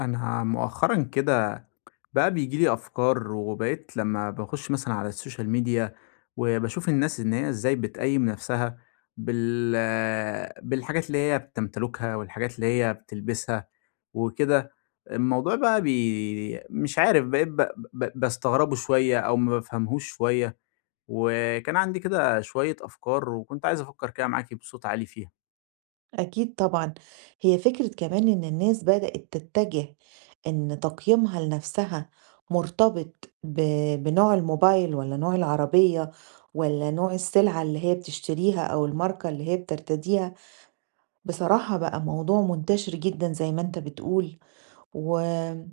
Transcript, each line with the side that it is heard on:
left: أنا مؤخرًا كده بقى بييجي لي أفكار، وبقيت لمّا باخش مثلًا على السوشيال ميديا، وباشوف الناس إن هي إزاي بتقيّم نفسها بال بالحاجات اللي هي بتمتلكها والحاجات اللي هي بتلبسها وكده. الموضوع بقى مش عارف، بقيت ب ب باستغربه شوية أو ما بافهمهوش شوية، وكان عندي كده شوية أفكار وكنت عايز أفكر كده معاكِ بصوت عالي فيها.
right: أكيد طبعًا. هي فكرة كمان إن الناس بدأت تتجه إن تقييمها لنفسها مرتبط ب بنوع الموبايل والّا نوع العربية والّا نوع السلعة اللي هي بتشتريها أو الماركة اللي هي بترتديها. بصراحة بقى موضوع منتشر جدًا زي ما أنت بتقول، وبقى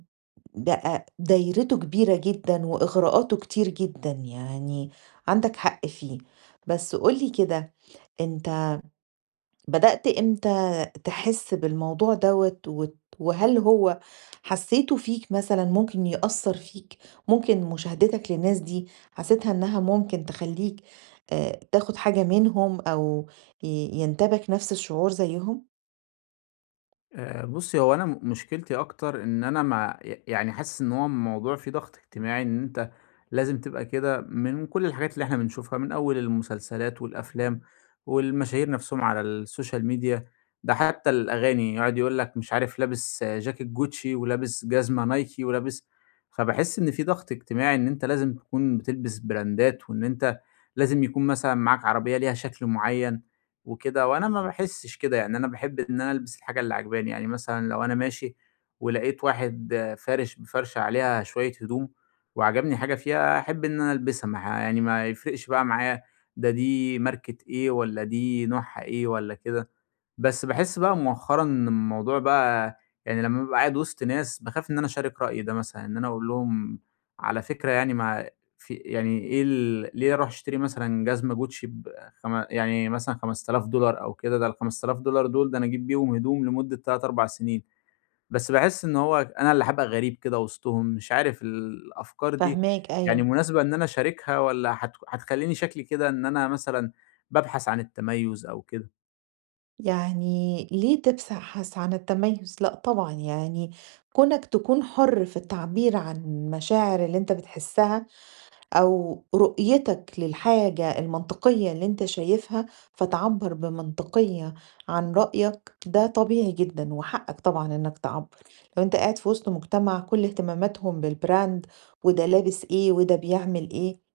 right: دايرته كبيرة جدًا وإغراءاته كتير جدًا، يعني عندك حق فيه. بس قُل لي كده، أنت بدأت إمتى تحس بالموضوع دوّة وهل هو حسّيته فيك مثلًا ممكن يأثّر فيك؟ ممكن مشاهدتك للناس دي حسيتها إنها ممكن تخلّيك تاخد حاجة منهم أو ي ينتابك نفس الشعور زيّهم؟
left: بُصّي، هو أنا مشكلتي أكتر إن أنا مع ي يعني حاسس إن هو الموضوع فيه ضغط اجتماعي، إن أنت لازم تبقى كده من كل الحاجات اللي إحنا بنشوفها، من أول المسلسلات والأفلام والمشاهير نَفْسهم على الsocial media. ده حتى الأغاني يقعد يقول لك مش عارف لابس جاكيت Gucci ولابس جزمة Nike فباحس إن في ضغط اجتماعي إن أنت لازم تكون بتلبس براندات، وإن أنت لازم يكون مثلًا معاك عربية ليها شكل معيّن. وكده، وأنا ما باحسّش كده، يعني أنا باحب إن أنا ألبس الحاجة اللي عاجباني. يعني مثلًا لو أنا ماشي ولقيت واحد فارش بفرشة عليها شوية هدوم وعجبني حاجة فيها، أحب إن أنا ألبسها، ما ه يعني ما يفرقش بقى معايا دي ماركة إيه والّا دي نوعها إيه والّا كده. بس باحس بقى مؤخرًا إن الموضوع بقى، يعني لمّا بابقى قاعد وسط ناس باخاف إن أنا أشارك رأيي ده مثلًا، إن أنا أقول لهم على فكرة، يعني ما في، يعني إيه ليه أروح أشتري مثلًا جزمة Gucci يعني مثلًا $5000 أو كده، ده ال$5000 دول ده أنا أجيب بيهم هدوم لمدة 3، 4 سنين. بس باحس إن هو أنا اللي هابقى غريب كده وسطهم، مش عارف الأفكار دي
right: فاهماك،
left: يعني
right: أيوه.
left: مناسبة إن أنا أشاركها والّا هتخلّيني شكلي كده إن أنا مثلًا بابحث عن التميُّز أو كده؟
right: يعني ليه تبحث عن التميُّز؟ لأ طبعًا، يعني كونك تكون حُر في التعبير عن المشاعر اللي أنت بتحسّها أو رؤيتك للحاجة المنطقية اللي أنت شايفها، فتعبر بمنطقية عن رأيك، ده طبيعي جدا وحقك طبعا إنك تعبر. لو أنت قاعد في وسط مجتمع كل اهتماماتهم بالبراند، وده لابس إيه وده بيعمل إيه،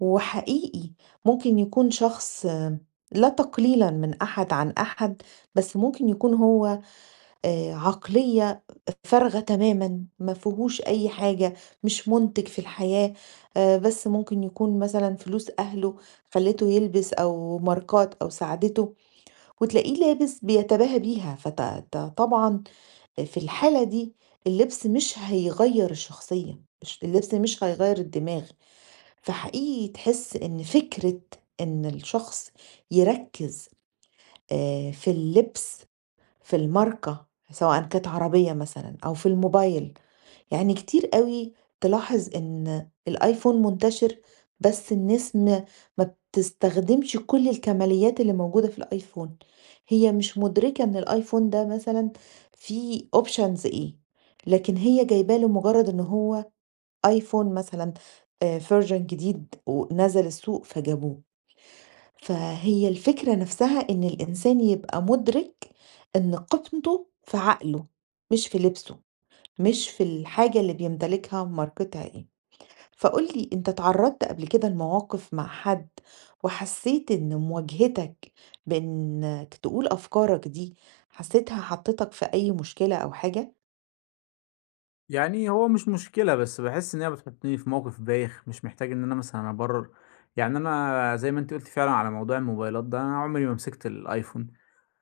right: وحقيقي ممكن يكون شخص، لا تقليلا من أحد عن أحد، بس ممكن يكون هو عقلية فارغة تمامًا، ما فيهوش أي حاجة، مش مُنتِج في الحياة. بس ممكن يكون مثلًا فلوس أهله خلّته يلبس أو ماركات أو ساعدته، وتلاقيه لابس بيتباهى بيها. فط ط طبعًا في الحالة دي اللبس مش هيغيّر الشخصية، مش اللبس مش هيغيّر الدماغ. فحقيقي تحس إن فكرة إن الشخص يركّز في اللبس، في الماركة، سواءً كانت عربية مثلًا أو في الموبايل. يعني كتير أوي تلاحظ إن الآيفون منتشر، بس الناس ما بتستخدمش كل الكماليات اللي موجودة في الآيفون، هي مش مدركة إن الآيفون ده مثلًا فيه options إيه، لكن هي جايباه لمجرد إن هو آيفون مثلًا، version جديد ونزل السوق فجابوه. فهي الفكرة نفسها، إن الإنسان يبقى مدرك إن قيمته في عقله، مش في لبسه، مش في الحاجة اللي بيمتلكها ماركتها إيه. فقول لي، أنت اتعرضت قبل كده لمواقف مع حد وحسيت إن مواجهتك بإنك تقول أفكارك دي حسيتها حطتك في أي مشكلة أو حاجة؟
left: يعني هو مش مشكلة، بس باحس إن هي بتحطّني في موقف بايخ، مش محتاج إن أنا مثلًا أبرر. يعني أنا زي ما أنتِ قُلتِ فعلًا على موضوع الموبايلات ده، أنا عمري ما مسكت الأيفون.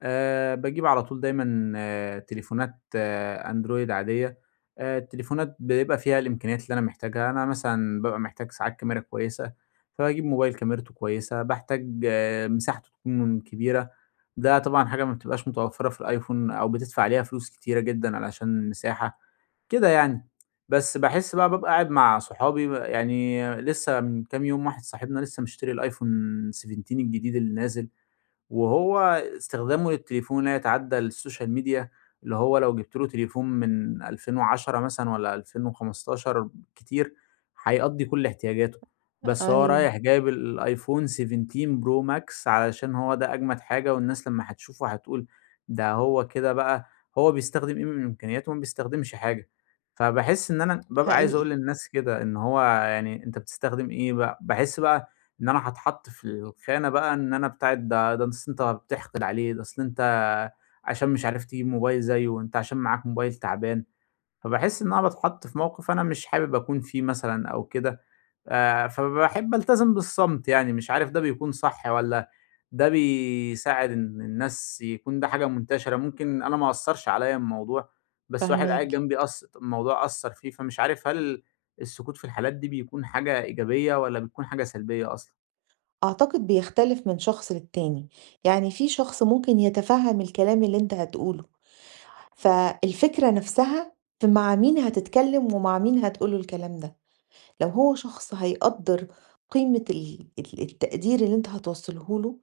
left: باجيب على طول دايمًا تليفونات أندرويد عادية. التليفونات بيبقى فيها الإمكانيات اللي أنا محتاجها، أنا مثلًا بابقى محتاج ساعات كاميرا كويسة، فباجيب موبايل كاميرته كويسة، باحتاج مساحته تكون كبيرة، ده طبعًا حاجة ما بتبقاش متوفّرة في الأيفون أو بتدفع عليها فلوس كتيرة جدًا علشان المساحة. كده يعني. بس باحس بقى بابقى قاعد مع صحابي، يعني لسه من كام يوم واحد صاحبنا لسه مشتري الأيفون 17 الجديد اللي نازل، وهو استخدامه للتليفون لا يتعدّى السوشيال ميديا، اللي هو لو جِبت له تليفون من 2010 مثلًا والّا 2015 بالكتير، هيقضّي كل احتياجاته. بس هو
right: أيوة.
left: رايح جايب الأيفون 17 Pro Max علشان هو ده أجمد حاجة والناس لمّا هتشوفه هتقول ده. هو كده بقى، هو بيستخدم إيه من إمكانياته وما بيستخدمش حاجة. فباحس إن أنا بابقى عايز أقول
right: حقيقي.
left: للناس كده، إن هو يعني أنت بتستخدم إيه بقى. باحس بقى إن أنا هاتحط في الخانة بقى، إن أنا بتاعة ده، ده أصل أنت بتحقد عليه، ده أصل أنت عشان مش عارف تجيب موبايل زيه، أنت عشان معاك موبايل تعبان. فباحس إن أنا باتحط في موقف أنا مش حابب أكون فيه مثلًا أو كده، فباحب ألتزم بالصمت يعني. مش عارف ده بيكون صح والّا ده بيساعد، إن الناس يكون ده حاجة منتشرة، ممكن أنا ما أثّرش عليَّ الموضوع، بس واحد قاعد
right: فهماك.
left: جنبي الموضوع أثّر فيه، فمش عارف هل السكوت في الحالات دي بيكون حاجة إيجابية والّا بتكون حاجة سلبية أصلًا؟
right: أعتقد بيختلف من شخص للتاني، يعني في شخص ممكن يتفهم الكلام اللي أنت هتقوله، فالفكرة نفسها في مع مين هتتكلم ومع مين هتقول له الكلام ده. لو هو شخص هيقدّر قيمة ال التقدير اللي أنت هتوصّله له،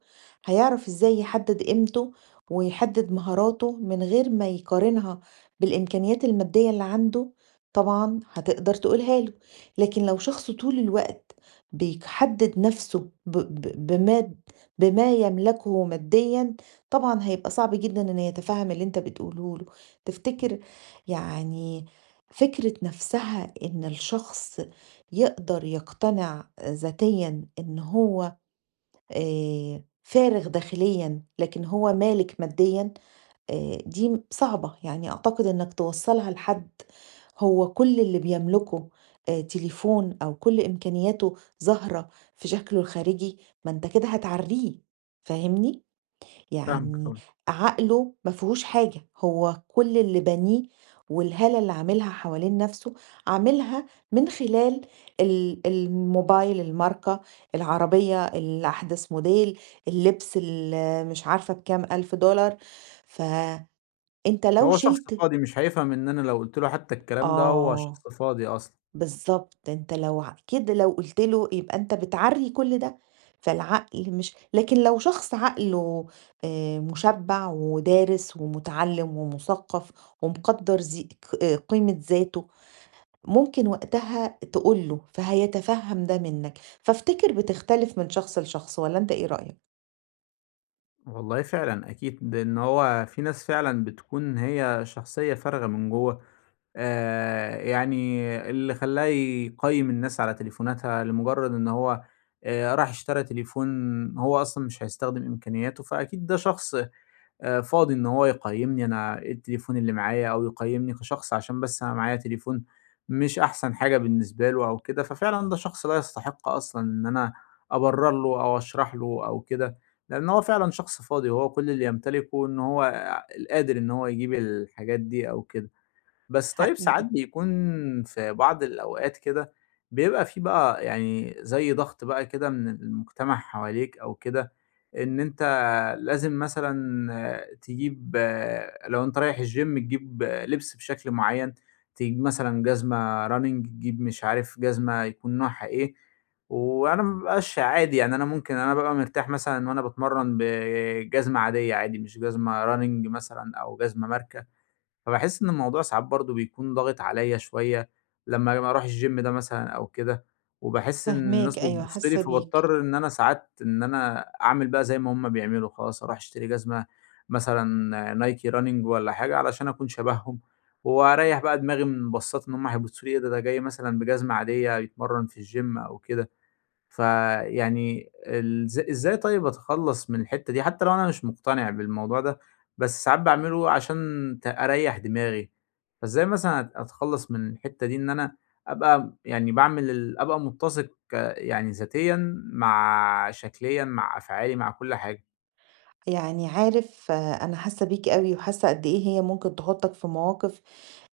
right: هيعرف إزاي يحدّد قيمته ويحدّد مهاراته من غير ما يقارنها بالإمكانيات المادية اللي عنده، طبعًا هتقدر تقولها له. لكن لو شخص طول الوقت بيحدّد نَفْسه ب ب بماد بما يملكه ماديًا، طبعًا هيبقى صعب جدًا إنه يتفهّم اللي أنت بتقوله له. تفتكر، يعني فكرة نَفْسها، إن الشخص يقدر يقتنع ذاتيًا إن هو فارغ داخليًا، لكن هو مالك ماديًا؟ دي صعبة، يعني أعتقد إنك توصّلها لحد هو كل اللي بيملكه تليفون، أو كل إمكانياته ظاهرة في شكله الخارجي، ما أنت كده هتعرّيه، فاهمني؟
left: فاهمِك
right: يعني
left: طبعًا.
right: عقله ما فيهوش حاجة، هو كل اللي بانيه والهالة اللي عاملها حوالين نفسه عاملها من خلال الموبايل، الماركة، العربية الأحدث موديل، اللبس اللي مش عارفة بكام ألف دولار. فأنت لو
left: فهو شخص
right: شلت.
left: فاضي مش هيفهم، إن أنا لو قُلت له حتى الكلام ده هو
right: آه،
left: شخص فاضي أصلًا.
right: بالضبط، أنت لو ع كده لو قُلت له يبقى أنت بتعرّي كل ده. فالعقل مش. لكن لو شخص عقله مُشبّع ودارس ومُتعلِّم ومُثقّف ومقدّر ذي ق آه، قيمة ذاته، ممكن وقتها تقول له، فهيتفهّم ده منّك. فافتكر بتختلف من شخص لشخص، والّا أنت إيه رأيك؟
left: والله فعلًا أكيد، لإن هو في ناس فعلًا بتكون هي شخصية فارغة من جوّه. يعني اللي خلّاه يقيّم الناس على تليفوناتها لمجرد إن هو راح اشترى تليفون هو أصلًا مش هيستخدم إمكانياته، فأكيد ده شخص فاضي، إن هو يقيّمني أنا إيه التليفون اللي معايا، أو يقيّمني كشخص عشان بس أنا معايا تليفون مش أحسن حاجة بالنسبة له أو كده. ففعلًا ده شخص لا يستحق أصلًا إن أنا أبرّر له أو أشرح له أو كده، لإن هو فعلًا شخص فاضي، وهو كل اللي يمتلكه إن هو قادر إن هو يجيب الحاجات دي أو كده. بس طيب ساعات
right: حقيقي.
left: بيكون في بعض الأوقات كده، بيبقى في بقى يعني زي ضغط بقى كده من المجتمع حواليك أو كده، إن أنت لازم مثلا تجيب لو أنت رايح الجيم تجيب لبس بشكل معين، تجيب مثلا جزمة رانينج، تجيب مش عارف جزمة يكون نوعها إيه. وانا مبقاش عادي، يعني انا ممكن انا ببقى مرتاح مثلا وانا بتمرن بجزمه عاديه، عادي مش جزمه رانينج مثلا او جزمه ماركه. فباحس إن الموضوع ساعات برضه بيكون ضاغط عليّا شوية لمّا ما أروح الgym ده مثلًا أو كده، وباحس إن الناس
right: فاهماك، أيوه.
left: بتبُص لي،
right: حاسة بيك.
left: فباضطر إن أنا ساعات إن أنا أعمل بقى زي ما هُم بيعملوا، خلاص أروح أشتري جزمة مثلًا Nike Running والّا حاجة علشان أكون شبههم، وأريّح بقى دماغي من بصّات إن هُم هيبصوا لي إيه ده، ده جاي مثلًا بجزمة عادية يتمرّن في الgym أو كده. فيعني إزاي طيب أتخلّص من الحتّة دي، حتّى لو أنا مش مقتنع بالموضوع ده، بس ساعات باعمله عشان أريّح دماغي. فإزاي مثلًا أتخلّص من الحتّة دي، إن أنا أبقى، يعني باعمل ال أبقى مُتّسق يعني ذاتيًا مع شكليًا، مع أفعالي، مع كل حاجة؟
right: يعني عارف، أنا حاسة بيك أوي، وحاسة قد إيه هي ممكن تحطّك في مواقف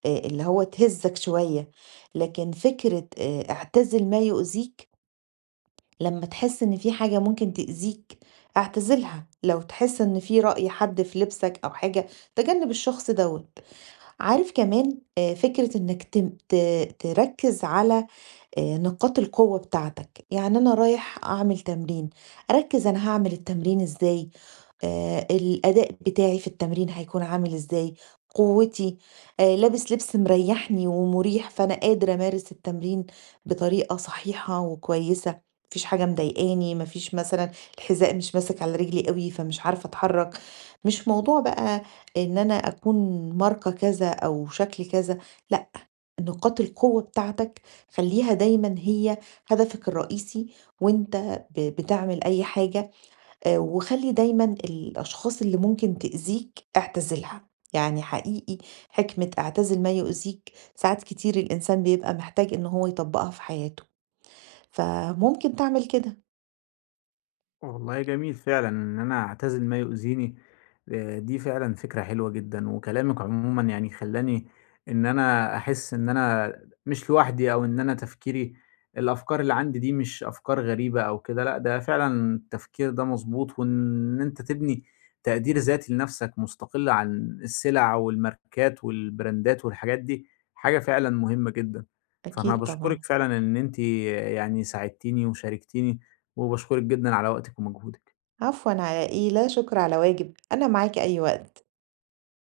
right: اللي هو تهزّك شوية. لكن فكرة اعتزل ما يؤذيك، لمّا تحس إن في حاجة ممكن تأذيك اعتزلها، لو تحس إن في رأي حد في لبسك أو حاجة تجنب الشخص دوّة. عارف كمان فكرة إنك تم ت تركّز على نقاط القوة بتاعتك. يعني أنا رايح أعمل تمرين، أركّز أنا هاعمل التمرين إزاي؟ الأداء بتاعي في التمرين هيكون عامل إزاي، قوتي، لابس لبس مريحني ومريح فأنا قادرة أمارس التمرين بطريقة صحيحة وكويسة، ما فيش حاجة مضايقاني، ما فيش مثلًا الحذاء مش ماسك على رجلي أوي فمش عارفة أتحرك. مش موضوع بقى إن أنا أكون ماركة كذا أو شكل كذا، لأ، نقاط القوة بتاعتك خلّيها دايمًا هي هدفك الرئيسي، وأنت بتعمل أي حاجة. وخلّي دايمًا الأشخاص اللي ممكن تأذيك اعتزلها، يعني حقيقي حكمة اعتزل ما يؤذيك ساعات كتير الإنسان بيبقى محتاج إن هو يطبّقها في حياته، فممكن تعمل كده.
left: والله جميل فعلًا إن أنا أعتزل ما يؤذيني. دي فعلًا فكرة حلوة جدًا، وكلامِك عمومًا يعني خلّاني إن أنا أحس إن أنا مش لوحدي، أو إن أنا الأفكار اللي عندي دي مش أفكار غريبة أو كده. لأ، ده فعلًا التفكير ده مضبوط، وإن أنت تبني تقدير ذاتي لنفسك مستقل عن السلع والماركات والبراندات والحاجات دي، حاجة فعلًا مهمة جدًا. فأنا
right: أكيد طبعًا.
left: باشكرِك فعلًا إن أنتِ يعني ساعدتيني وشاركتيني، وباشكرِك جدًا على وقتِك ومجهودِك.
right: عفوًا على إيه، لا شكر على واجب، أنا معاك أي وقت.